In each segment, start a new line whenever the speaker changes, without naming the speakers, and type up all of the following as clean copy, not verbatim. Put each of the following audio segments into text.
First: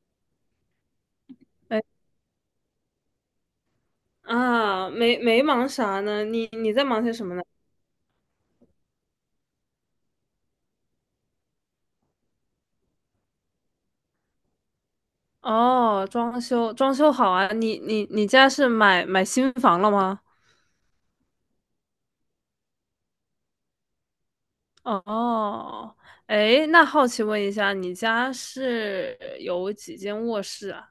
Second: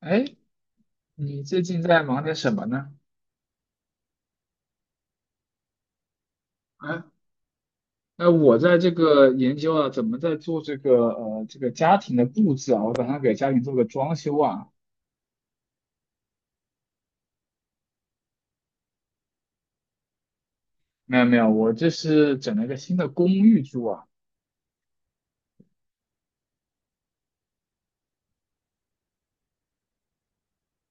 哎，你最
没
近在忙点什么呢？
啊，没忙啥呢？你在
哎，
忙些什么呢？
那我在这个研究啊，怎么在做这个这个家庭的布置啊，我打算给家庭做个装修啊。
哦，装修装修好啊！你家是买新房了吗？
没有没有，我这是整了一个新的公寓住啊。
哦，哎，那好奇问一下，你家是有几间卧室啊？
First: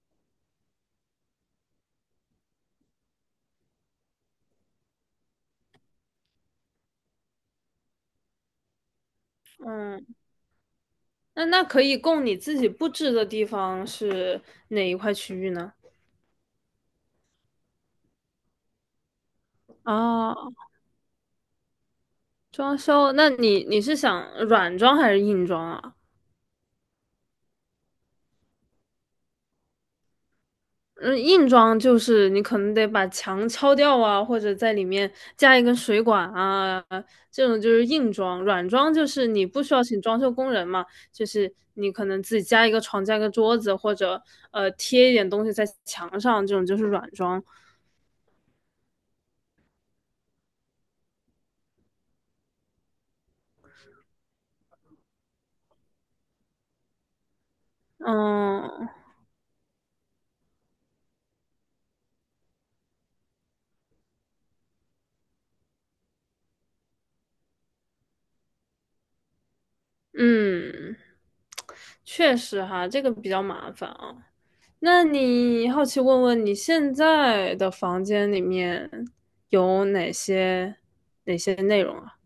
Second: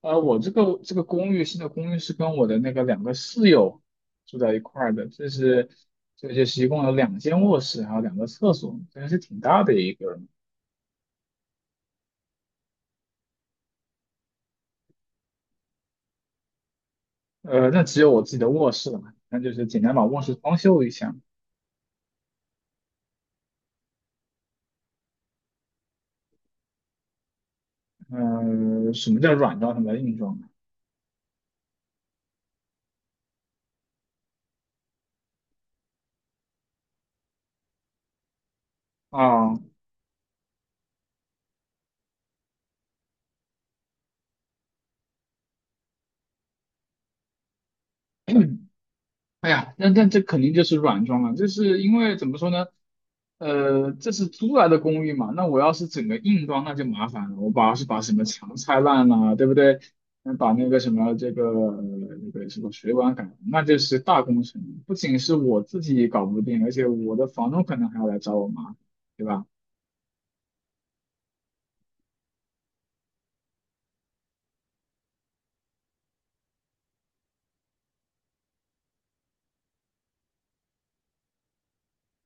呃，我这个公寓新的公寓是跟我的那个两个室友住在一块儿的，这就是一共有两间卧室，还有两个厕所，真的是挺大的一
嗯，
个。
那可以供你自己布置的地方是哪一块区域呢？
呃，那只有我自己的卧室了嘛，那就是简单把卧室
哦，
装修一下。
装修，那你是想软装还是硬装啊？
呃，什么叫软装，什么叫硬装
嗯，硬装就是你可能得把墙敲掉啊，或者在里面加一根水管啊，这种就是硬装。软装就是你
啊？
不需要请装修工人嘛，就是你可能自己加一个床、加一个桌子，或者贴一点东西在墙上，这种就是软装。
哎呀，那这肯定就是软装了，就是因为怎么说呢？呃，这是租来的公寓嘛，那我要是整个硬装，那就麻烦了。我把是把什么墙拆
嗯
烂了，对不对？嗯，把那个什么这个那个什么水管改了那就是大工程。不仅是我自己搞不定，而且我的房东可能还要来找我麻烦，对吧？
嗯，确实哈，这个比较麻烦啊。那你好奇问问你现在的房间里面有哪些内容啊？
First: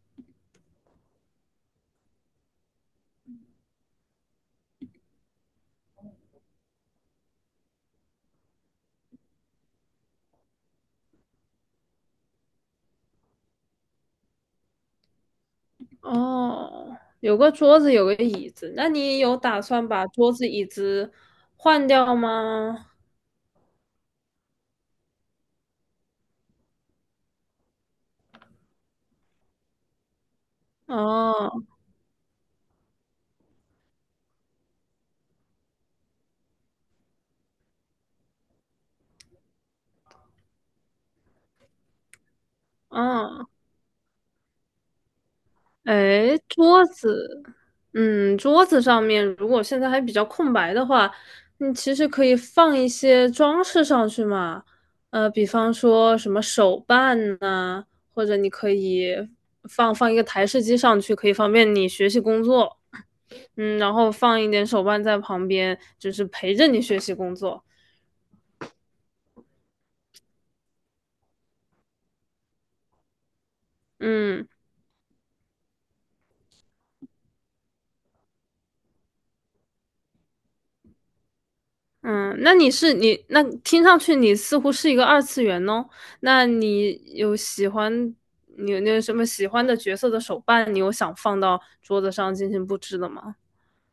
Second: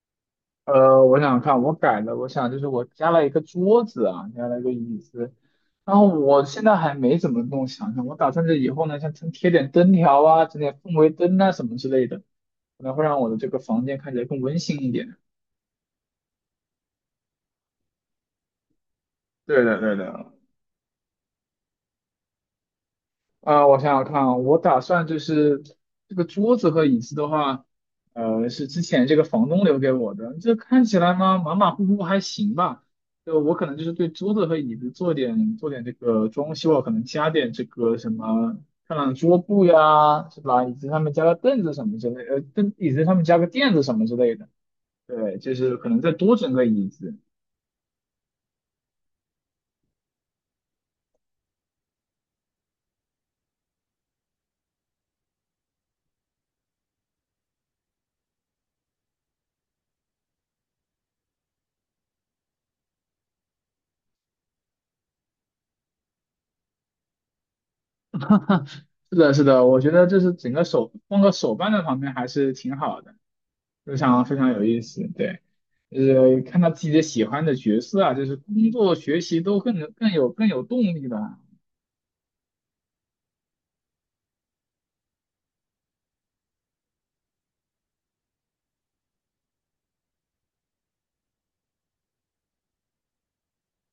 呃，我想想看我改了，我想就是我加了一个桌子啊，加了一个椅子，然后我现在还没怎么弄想想，我打算这以后呢，像贴点灯条啊，整点氛围灯啊什么之类的，可能会让我的这个房间看起来更温馨一点。
哦，有个桌子，有个椅子，那你有打
对的，
算
对
把
的，
桌子、椅子换掉吗？
啊、我想想看啊，我打算就是这个桌子和椅子的话，呃，是之前这个房东留给我的。这看起来嘛，马
哦，
马虎虎还行吧。就我可能就是对桌子和椅子做点这个装修啊，可能加点这个什么漂亮的桌布呀，是吧？椅子上面加个凳子什么之类凳椅子上面加个
哦，
垫子什么之类的。对，就是可能再多
哎，
整个
桌
椅子。
子，嗯，桌子上面如果现在还比较空白的话，你其实可以放一些装饰上去嘛，呃，比方说什么手办呐、或者你可以放一个台式机上去，可以方便你学习工作。嗯，然后放一点手办在旁边，就是陪着你学习工作。
是的，是的，我觉得就是整个手放个手办在旁边还是挺好的。非常非
嗯
常有意思，对，就是看到自己的喜欢的角色啊，就是工作、学习都更有动力了。
嗯，那你那听上去你似乎是一个二次元哦。那你有喜欢你有什么喜欢的角色的手办？你有想放到桌子上进行布置的吗？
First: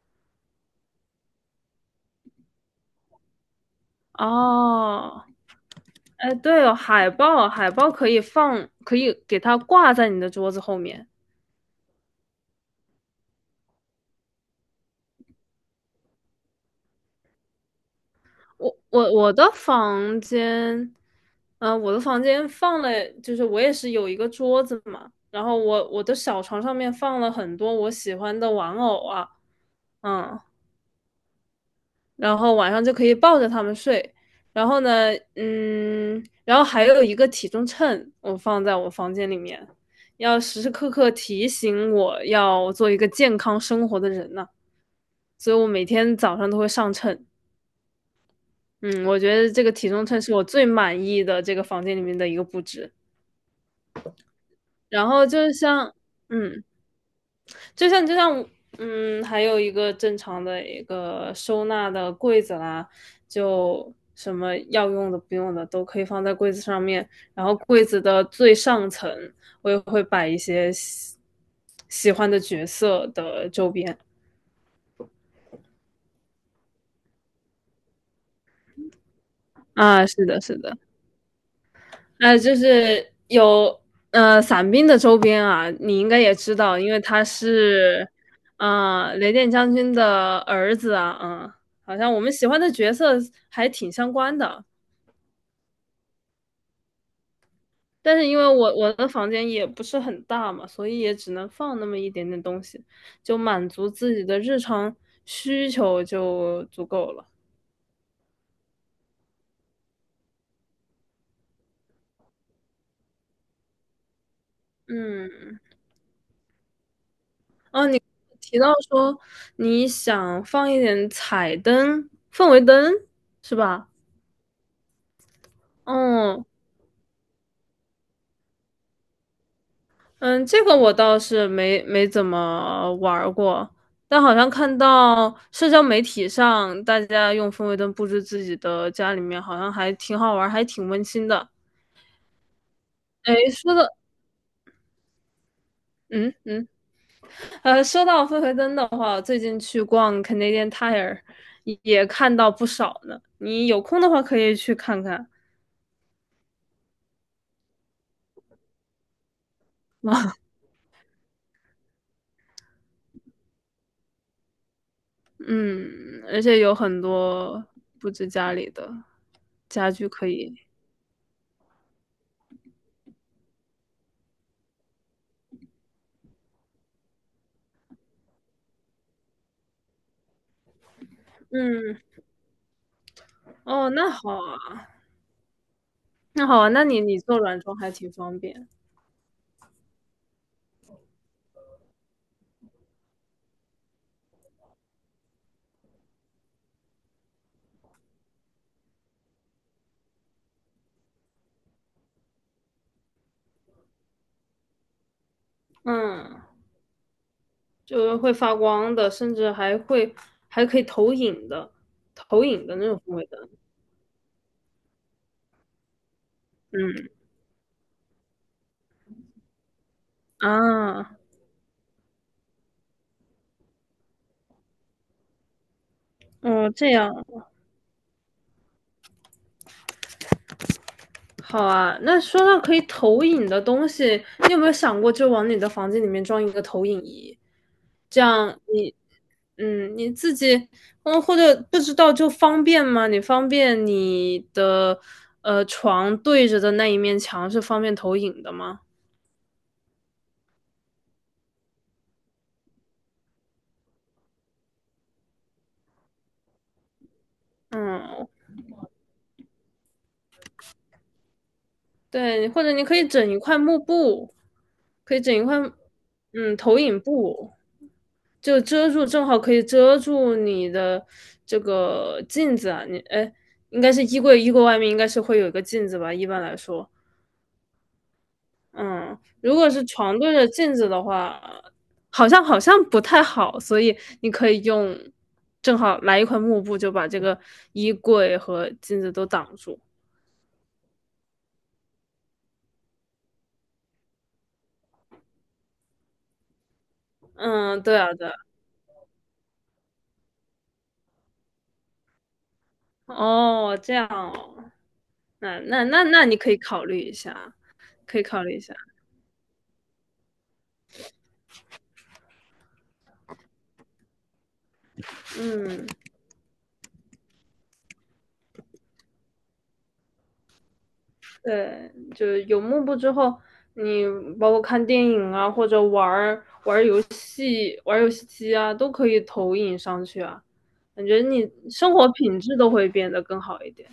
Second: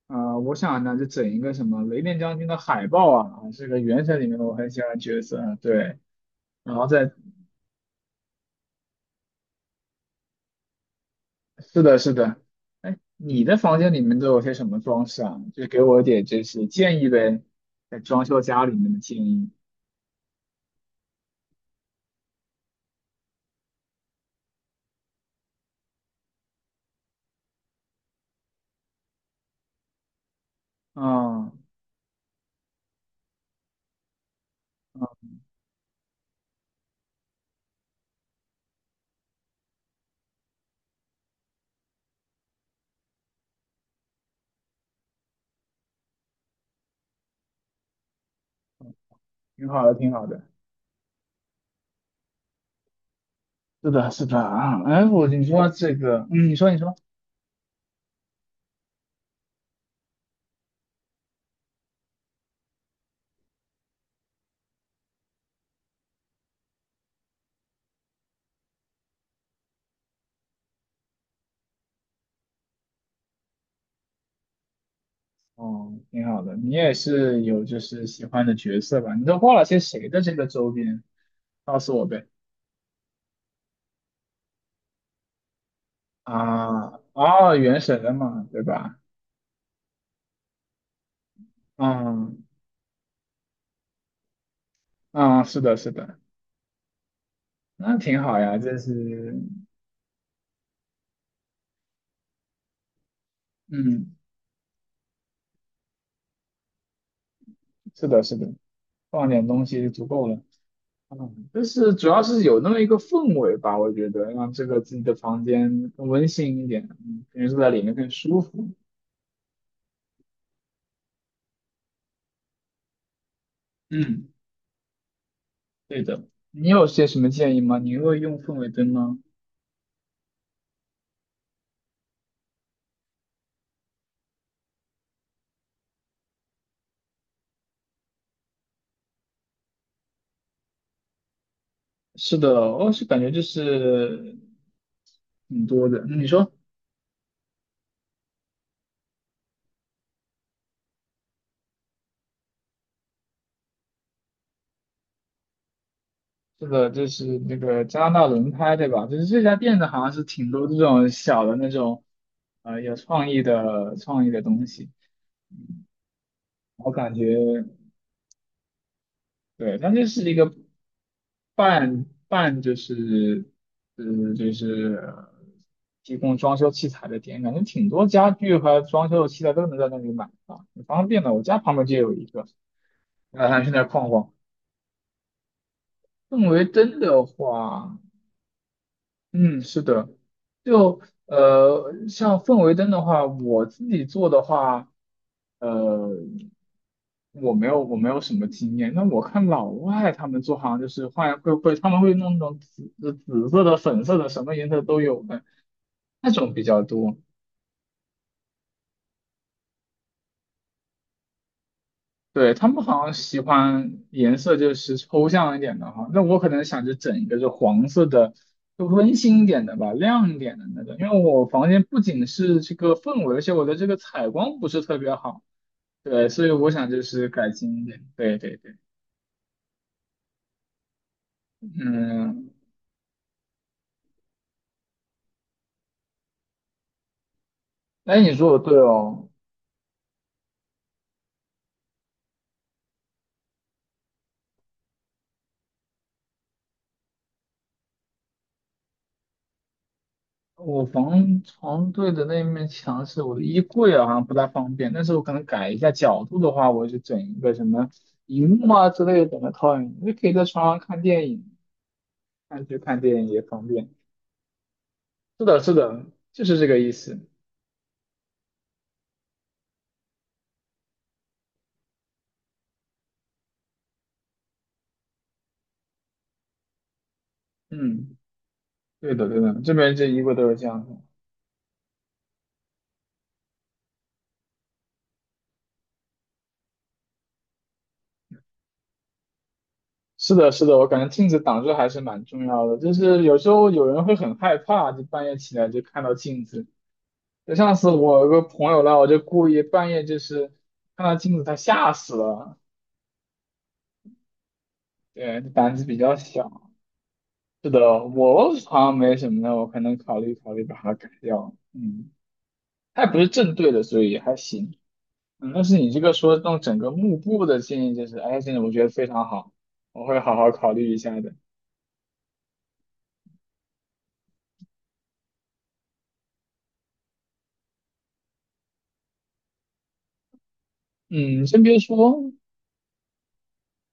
啊、我想呢，就整一个什么雷电将军的海报啊，这个原神里面我很喜欢的角
哦，
色啊，对，
哎，对
然
哦，
后
海
再
报，海报可以放，可以给它挂在你的桌子后面。
是的，是的，哎，你的房间里面都有些什么装饰啊？就给我点就是建议呗，在装修家里
我
面的
我
建
我
议。
的房间，我的房间放了，就是我也是有一个桌子嘛，然后我的小床上面放了很多我喜欢的玩偶啊，嗯，
啊
然后晚上就可以抱着他们睡，然后
啊，
呢，嗯，然后还有一个体重秤，我放在我房间里面，要时时刻刻提醒我要做一个健康生活的人呢，所以我每天早上都会上秤。嗯，我觉得这
挺
个
好
体
的，
重
挺
秤
好
是
的。
我最满意的这个房间里面的一个布置。
是的，是的啊，哎，
然后
我你
就
说
像，
这个，嗯，你
嗯，
说你说。
就像，嗯，还有一个正常的一个收纳的柜子啦，就什么要用的、不用的都可以放在柜子上面。然后柜子的最上层，我也会摆一些喜欢的角色的周边。
哦，挺好的。你也是有就是喜欢的角色吧？你都画了些
啊，
谁的
是
这
的，
个
是
周
的。
边？告诉我呗。
呃，就是有伞兵的周边啊，你应该也知道，因
啊，
为他
哦，原神
是
的嘛，对吧？
雷电将军的儿子啊，嗯，好像我们
嗯
喜欢的角色还挺相关的。
嗯，是的，是的，那
但
挺
是因
好
为
呀。
我
这
我的房
是，
间也不是很大嘛，所以也只能放那么一点点东西，就满足
嗯，
自己的日常需求就足够了。
是的，是的，放点东西就足够了。嗯，就是主要是有那么一个氛围吧，我觉得让这个自己的房
嗯，
间更温馨一点，嗯，感觉坐在里
哦，
面
你
更舒
提
服。
到说你想放一点彩灯、氛围灯，是吧？
嗯，对的。
嗯
你有些什么建议吗？你会用氛围灯吗？
嗯，这个我倒是没怎么玩儿过，但好像看到社交媒体上大家用氛围灯布置自己的家里面，好像还挺好玩儿，还挺温馨的。
是的，我是感觉
哎，
就
说到
是挺多的。嗯你
嗯
说，
嗯，呃，说到氛围灯的话，我最近去逛 Canadian Tire 也看到不少呢。你有空的话可以去看看。
是的，就是那个加拿大轮胎，对吧？就是这家店的好像是 挺多这种小的那种，呃，有创意的东西。
嗯，而且有
我
很
感觉，
多布置家里的
对，它
家
就
具可
是一个
以。
半就是，呃，就是呃提供装修器材的店，感觉挺多家具和装修的器材都能在那里买啊，挺方便的。我家旁边就
嗯，
有一个，然后还去那儿
哦，
逛
那
逛。
好啊。
氛
那好
围
啊，那
灯
你
的
做软装还
话。
挺方便，
嗯，是的，就呃，像氛围灯的话，我自己做的话，呃，我没有什么经验。那我看老外他们做，好像就是换会会他们会弄那种紫色的、粉色的，什么颜色都有的那
嗯，
种比较多。
就是会发光的，甚至还会还可以投影的，投
对，他
影的
们
那种
好像
氛围
喜
灯，
欢颜色就是抽象一点的哈，那我可能想着
嗯
整一个就黄色的，就温馨一点的吧，亮一点的那个。因
啊，
为我房间不仅是这个氛围，而且我的这个采光不是特别好，对，所以
哦
我
这
想就
样，
是改进一点。对对对，
好啊。那说
嗯，
到可以投影的东西，你有没有想过就往你的房间里面装一个投影仪？
哎，
这
你说
样
的对
你
哦，
嗯你自己嗯或者不知道就方便吗？你方便你的床对着的那一面墙是方便投影的吗？
我房床对的那面墙是我的衣柜啊，好像不太方便，但是我可能改一下角度的话，我就整一个什么
嗯，
荧幕啊之类的，整个投影，就可以在床上看电影。
对，或
看
者
剧
你可
看
以
电影
整一
也
块
方
幕
便。
布，可以整一
是
块，
的，是的，就
嗯，
是这
投
个意
影
思。
布，就遮住，正好可以遮住你的这个镜子啊。你，哎，应该是衣柜，衣柜外面应该是会有一个镜子吧，一般来说，
嗯，对
嗯，
的，对
如
的，
果
这
是
边这
床
衣
对
个
着
都是这
镜
样
子
的。
的话，好像不太好，所以你可以用，正好来一块幕布，就把这个衣柜和镜子都挡住。
是的，是的，我感觉镜子挡住还是蛮重要的。就是有时候有人会很害怕，就半夜起来就看到镜子。就上
嗯，
次
对啊，
我
对
有
啊
个朋友啦，我就故意半夜就是看到镜子，他吓死了。
哦，这样哦。
对，
那
胆
那
子比
那
较
那你
小。
可以考虑一下，
是的，
可以考
我
虑一下。
好像没什么的，我可能考虑考虑把它改掉。嗯，它也不是正对的，所以还行。嗯，但是
嗯，
你这个说弄整个幕布的建议，就是，哎，真的我觉得非常好，我会好好考虑一下的。
对，就有幕布之后，你包括看电影啊，或者玩游戏机啊，都可以投影上去啊。感觉
嗯，你
你
先别
生活
说，
品质都会变得更好一点。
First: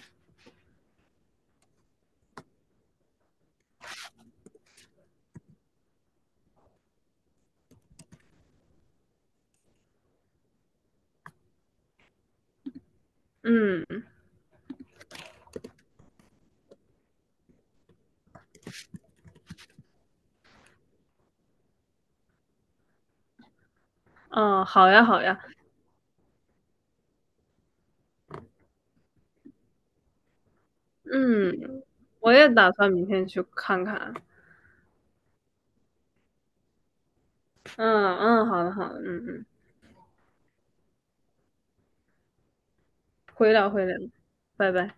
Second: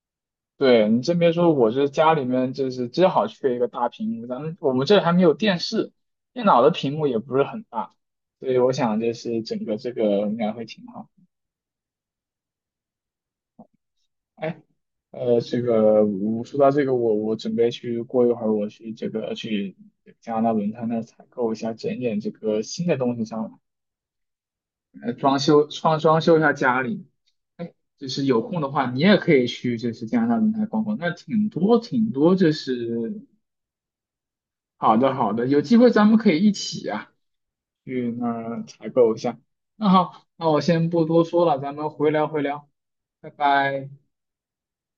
对你真别说，我这家里面就是正好缺一个大屏幕，咱们我们这还没有电视，电脑的屏幕也不是很大，所以我想就是整个这个应该会挺好。
嗯
哎，呃，这个我说到这个，我准备去过一会儿，我去这个去加拿大轮胎那儿采购一下，整点这个新的东西上来。
嗯，好呀
呃，
好
装
呀，
修装装修一下家里。哎，就是有空的话，你也可以去就是加拿大轮台逛逛，那挺多
嗯，
挺
我
多，
也
就
打算明
是
天去看看。
好的好的，有机会咱们可以一起啊去
嗯
那
嗯，
儿
好的
采
好的，
购一
嗯
下。
嗯，
那好，那我先不多说了，咱们回聊回聊，拜
回聊回
拜。
聊，拜拜。